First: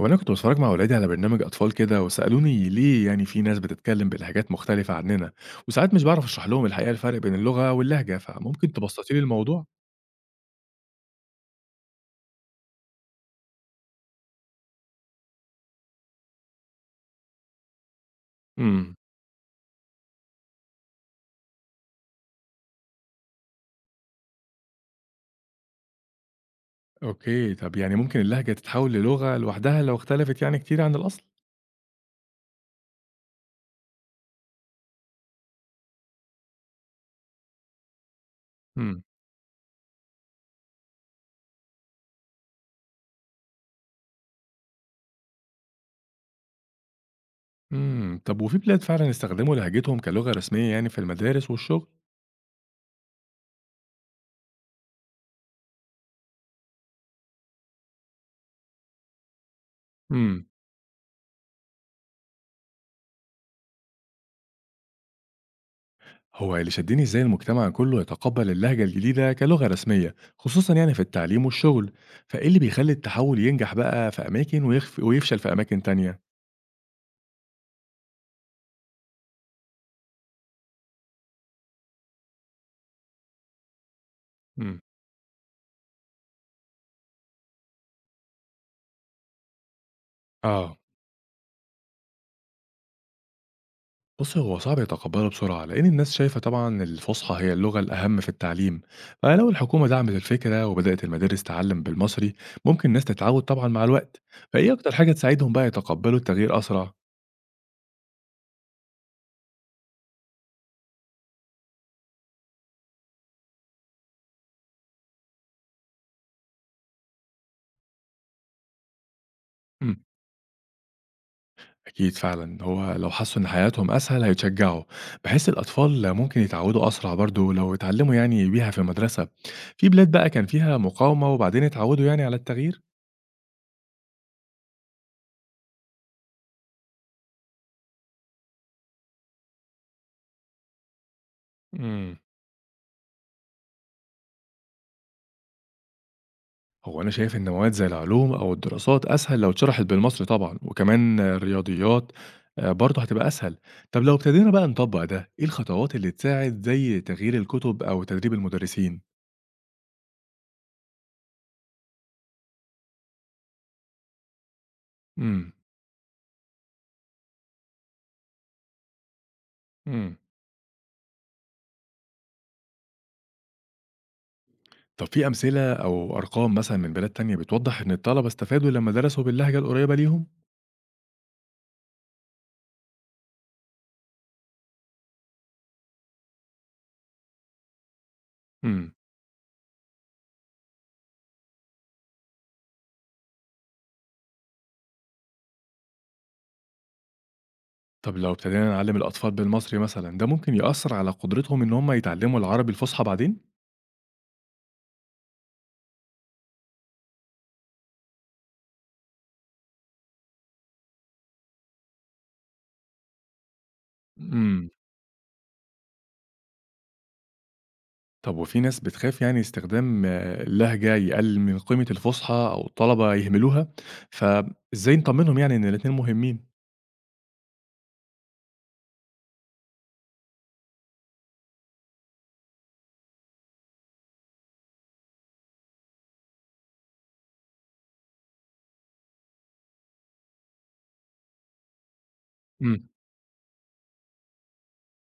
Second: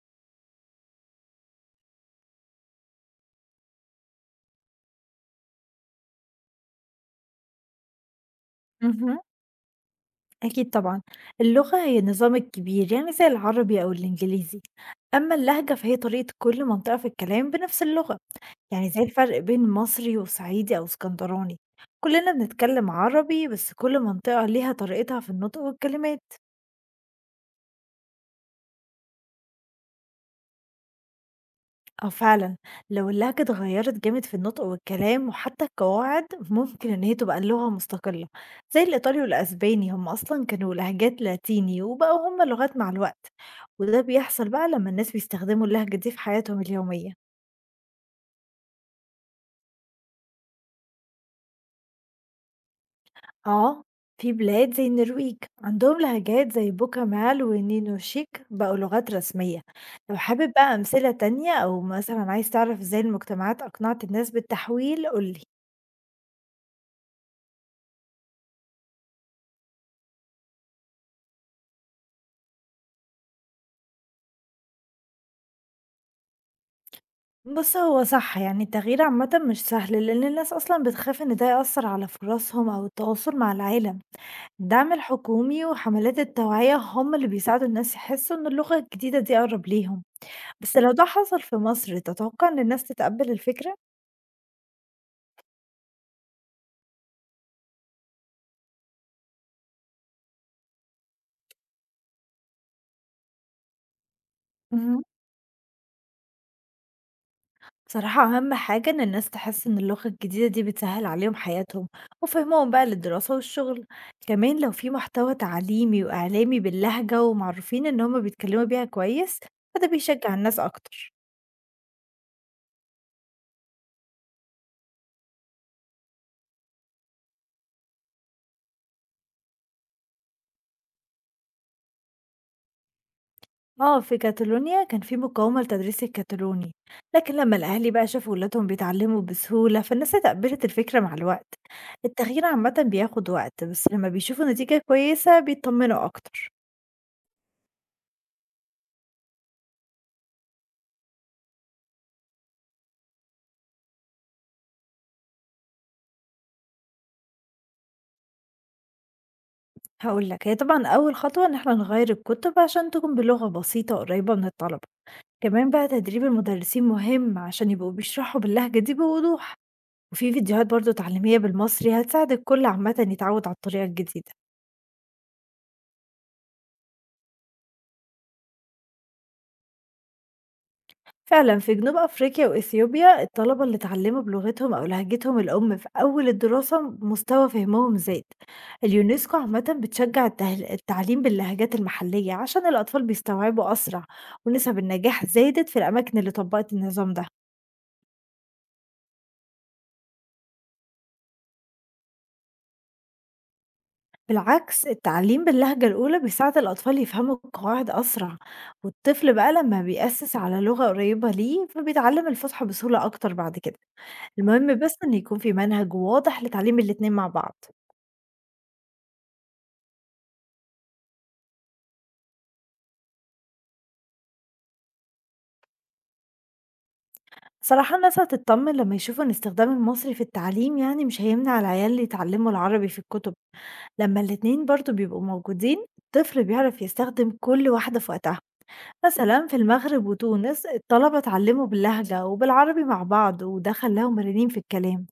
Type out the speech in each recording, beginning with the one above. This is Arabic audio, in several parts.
هو أنا كنت باتفرّج مع ولادي على برنامج أطفال كده، وسألوني ليه يعني في ناس بتتكلّم بلهجات مختلفة عننا، وساعات مش باعرف أشرح لهم الحقيقة الفرق بين اللغة واللهجة، فممكن تبسّطي اهم، لي الموضوع؟ أكيد طبعًا، اللغة هي النظام الكبير يعني زي العربي أو الإنجليزي، أما اللهجة فهي طريقة كل منطقة في الكلام بنفس اللغة، يعني إمم. زي الفرق بين مصري وصعيدي أو اسكندراني، كلنا بنتكلم عربي بس كل منطقة ليها طريقتها في النطق والكلمات. أوكي، طَب يعني ممكن اللهجة تتحوّل للغة لوحدها لو اختلفت يعني كتير عن الأصل؟ آه فعلًا، لو اللهجة اتغيّرت جامد في النطق والكلام وحتى القواعد، ممكن إن هي تبقى لغة مستقلة، زي إمم. الإيطالي والأسباني هم أصلًا كانوا لهجات لاتيني وبقوا هم لغات مع الوقت، وده بيحصل بقى لمّا الناس بيستخدموا اللهجة دي في حياتهم اليومية. إمم. طَب وفي بلاد فعلًا استخدموا لهجتهم كلغة رسمية يعني في المدارس والشغل؟ آه، في بلاد زي النرويج عندهم لهجات زي بوكمال ونينوشيك بقوا لغات رسمية. لو إمم. حابب بقى أمثلة تانية أو مثلًا عايز تعرف إزاي المجتمعات أقنعت الناس بالتحويل، قُل لي. هو اللي شدني ازاي المجتمع كله يتقبل اللهجة الجديدة كلغة رسمية خصوصا يعني في التعليم والشغل، فايه اللي بيخلي التحول ينجح بقى في اماكن ويخف ويفشل في اماكن تانية. بُص هو صح، يعني التغيير عامةً مش سهل، لإن الناس أصلًا بتخاف إن ده يأثّر على فرصهم أو التواصل مع العالم. مم. الدعم الحكومي وحملات التوعية هم اللي بيساعدوا الناس يحسّوا إن اللغة الجديدة دي أقرب ليهم، بس اه، لو ده حصل في مصر تتوقع إن الناس تتقبّل الفكرة؟ بص هو صعب يتقبله بسرعة لأن الناس شايفة طبعا الفصحى هي اللغة الأهم في التعليم، فلو الحكومة دعمت الفكرة وبدأت المدارس تعلم بالمصري ممكن الناس تتعود طبعا مع الوقت. فإيه أكتر اهم. حاجة تساعدهم بقى يتقبلوا التغيير أسرع؟ بصراحة أهم حاجة إن الناس تحس إن اللغة الجديدة دي بتسهل عليهم حياتهم وفهمهم بقى للدراسة والشغل. كمان لو في محتوى تعليمي وإعلامي باللهجة ومعروفين إن هما بيتكلموا بيها كويس فده بيشجع الناس أكتر. أكيد فعلًا، هو لو حسّوا إن حياتهم أسهل هيتشجّعوا، بحيث الأطفال ممكن يتعوّدوا أسرع برضه لو اتعلّموا يعني بيها في المدرسة. في بلاد بقى كان فيها مقاومة وبعدين اتعوّدوا يعني على التغيير. اه، في كاتالونيا كان في مقاومة لتدريس الكتالوني، لكن لما الأهالي بقى شافوا ولادهم بيتعلموا بسهولة فالناس اتقبلت الفكرة مع الوقت. إمم. التغيير عامة بياخد وقت بس لما بيشوفوا نتيجة كويسة بيطمنوا أكتر. هو أنا شايف إن مواد زي العلوم أو الدراسات أسهل لو اتشرحت بالمصري طبعًا، وكمان الرياضيات برضه هتبقى أسهل. طَب لو ابتدينا بقى نطبّق ده، إيه الخطوات اللي تساعد زي تغيير الكُتب أو تدريب المدرسين؟ هاقول لك، هي طبعًا أول خطوة إن إحنا نغيّر الكُتب عشان تكون بلغة بسيطة قريّبة من الطلبة، إمم. كمان بقى تدريب المدرسين مهم عشان يبقوا بيشرحوا باللهجة دي بوضوح، إمم. وفي فيديوهات برضه تعليمية بالمصري هتساعد الكل عامةً يتعوّد على الطريقة الجديدة. طب في أمثلة أو أرقام مثلًا من بلاد تانية بتوضح إن الطلبة استفادوا لمّا درسوا باللهجة القريبة ليهم؟ فعلا في جنوب أفريقيا وإثيوبيا الطلبة اللي اتعلموا بلغتهم أو لهجتهم الأم في أول الدراسة مستوى فهمهم زاد. إمم. اليونسكو عامة بتشجع التعليم باللهجات المحلية عشان الأطفال بيستوعبوا أسرع، ونسب النجاح زادت في الأماكن اللي طبقت النظام ده. طب لو ابتدينا نعلّم الأطفال بالمصري مثلًا، ده ممكن يأثّر على قدرتهم إن هم يتعلموا العربي الفصحى بعدين؟ بالعكس، التعليم باللهجة الأولى بيساعد الأطفال يفهموا القواعد أسرع، والطفل بقى لما بيأسس على لغة قريبة ليه فبيتعلم الفصحى بسهولة أكتر بعد كده. إمم. المهم بس إن يكون في منهج واضح لتعليم الاتنين مع بعض. طب وفي ناس بتخاف يعني استخدام اللهجة يقلل من قيمة الفصحى أو الطلبة يهملوها، فإزاي نطمنهم يعني إن الاتنين مهمين؟ صراحة الناس هتتطمن لما يشوفوا إن استخدام المصري في التعليم يعني مش هيمنع العيال اللي يتعلموا العربي في الكتب. لما الاتنين برضو بيبقوا موجودين الطفل بيعرف يستخدم كل واحدة في وقتها. مثلا في المغرب وتونس الطلبة اتعلموا باللهجة وبالعربي إمم. مع بعض وده خلاهم مرنين في الكلام.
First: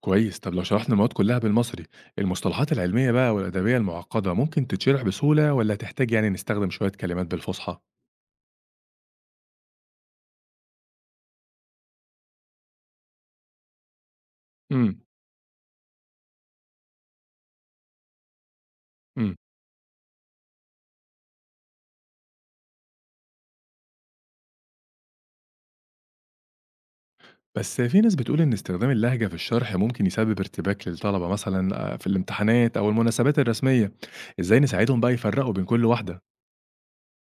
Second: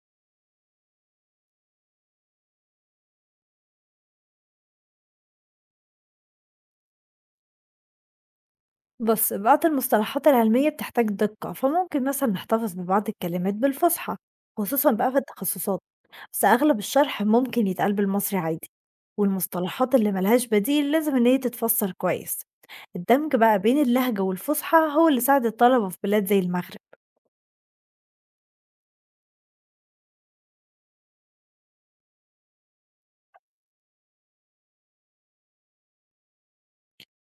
كويس، طب لو شرحنا المواد كلها بالمصري، المصطلحات العلمية بقى والأدبية المعقدة ممكن تتشرح بسهولة والّا هتحتاج يعني نستخدم شوية كلمات بالفصحى؟ بص، بعض المصطلحات العلمية بتحتاج دقة فممكن مثلا نحتفظ ببعض الكلمات بالفصحى، خصوصا إمم. بقى في التخصصات. بس أغلب الشرح ممكن يتقال بالمصري عادي، إمم. والمصطلحات اللي ملهاش بديل لازم إن هي تتفسر كويس. الدمج بقى بين اللهجة والفصحى هو اللي ساعد الطلبة في بلاد زي المغرب. بس في ناس بتقول إن استخدام اللهجة في الشرح ممكن يسبب ارتباك للطلبة مثلًا في الامتحانات أو المناسبات الرسمية، إزاي نساعدهم بقى يفرقوا بين كل واحدة؟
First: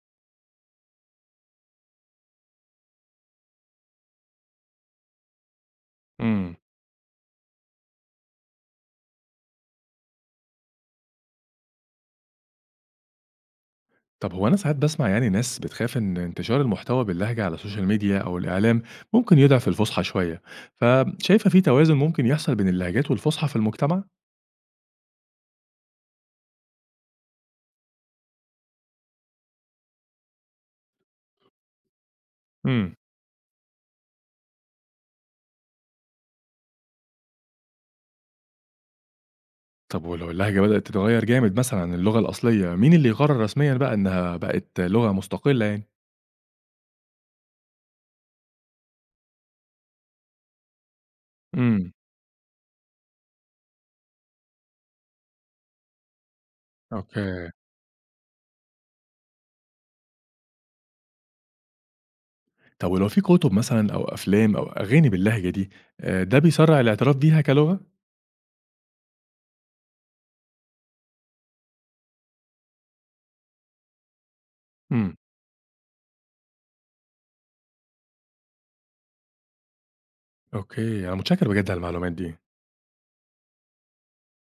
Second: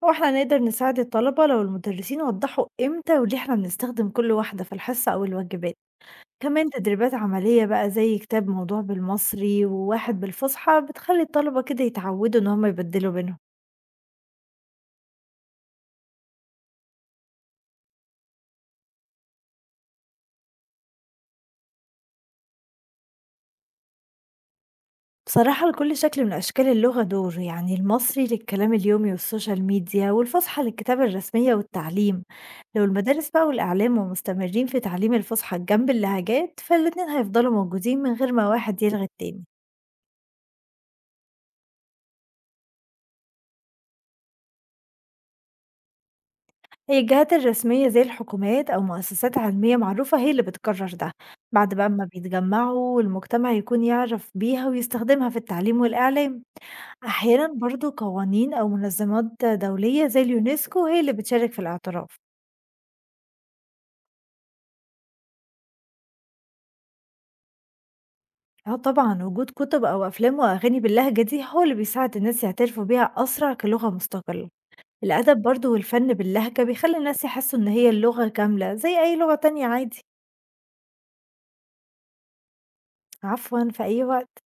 واحنا نقدر نساعد الطلبة لو المدرسين وضحوا امتى وليه احنا بنستخدم كل واحدة في الحصة أو الواجبات. إمم. كمان تدريبات عملية بقى زي كتاب موضوع بالمصري وواحد بالفصحى بتخلي الطلبة كده يتعودوا إن هم يبدلوا بينهم. طب هو أنا ساعات باسمع يعني ناس بتخاف إن انتشار المحتوى باللهجة على السوشيال ميديا أو الإعلام ممكن يضعف الفُصحى شوية، فشايفة في توازن ممكن يحصل بين اللهجات والفُصحى في المجتمع؟ بصراحة لكل شكل من أشكال اللغة دور، يعني المصري للكلام اليومي والسوشيال ميديا والفصحى للكتابة الرسمية والتعليم. لو إمم. المدارس بقى والإعلام مستمرين في تعليم الفصحى جنب اللهجات فالاتنين هيفضلوا موجودين من غير ما واحد يلغي التاني. طب ولو اللهجة بدأت تتغير جامد مثلًا عن اللغة الأصلية، مين اللي يقرر رسميًا بقى إنها بقت لغة مستقلة يعني؟ هي الجهات الرسمية زي الحكومات أو مؤسسات علمية معروفة هي اللي بتقرر ده، بعد بقى إمم. ما بيتجمعوا والمجتمع يكون يعرف بيها ويستخدمها في التعليم والإعلام. أوكي. أحيانا برضو قوانين أو منظمات دولية زي اليونسكو هي اللي بتشارك في الاعتراف. طب ولو في كتب مثلًا أو أفلام أو أغاني باللهجة دي، ده بيسرّع الاعتراف بيها كلغة؟ اه طبعا، وجود كتب أو أفلام وأغاني باللهجة دي هو اللي بيساعد الناس يعترفوا بيها أسرع كلغة مستقلة. إمم. الأدب برضو والفن باللهجة بيخلي الناس يحسوا إن هي اللغة كاملة زي أي لغة تانية عادي. أوكي، أنا متشكر بجد على المعلومات دي. عفوا، في أي وقت.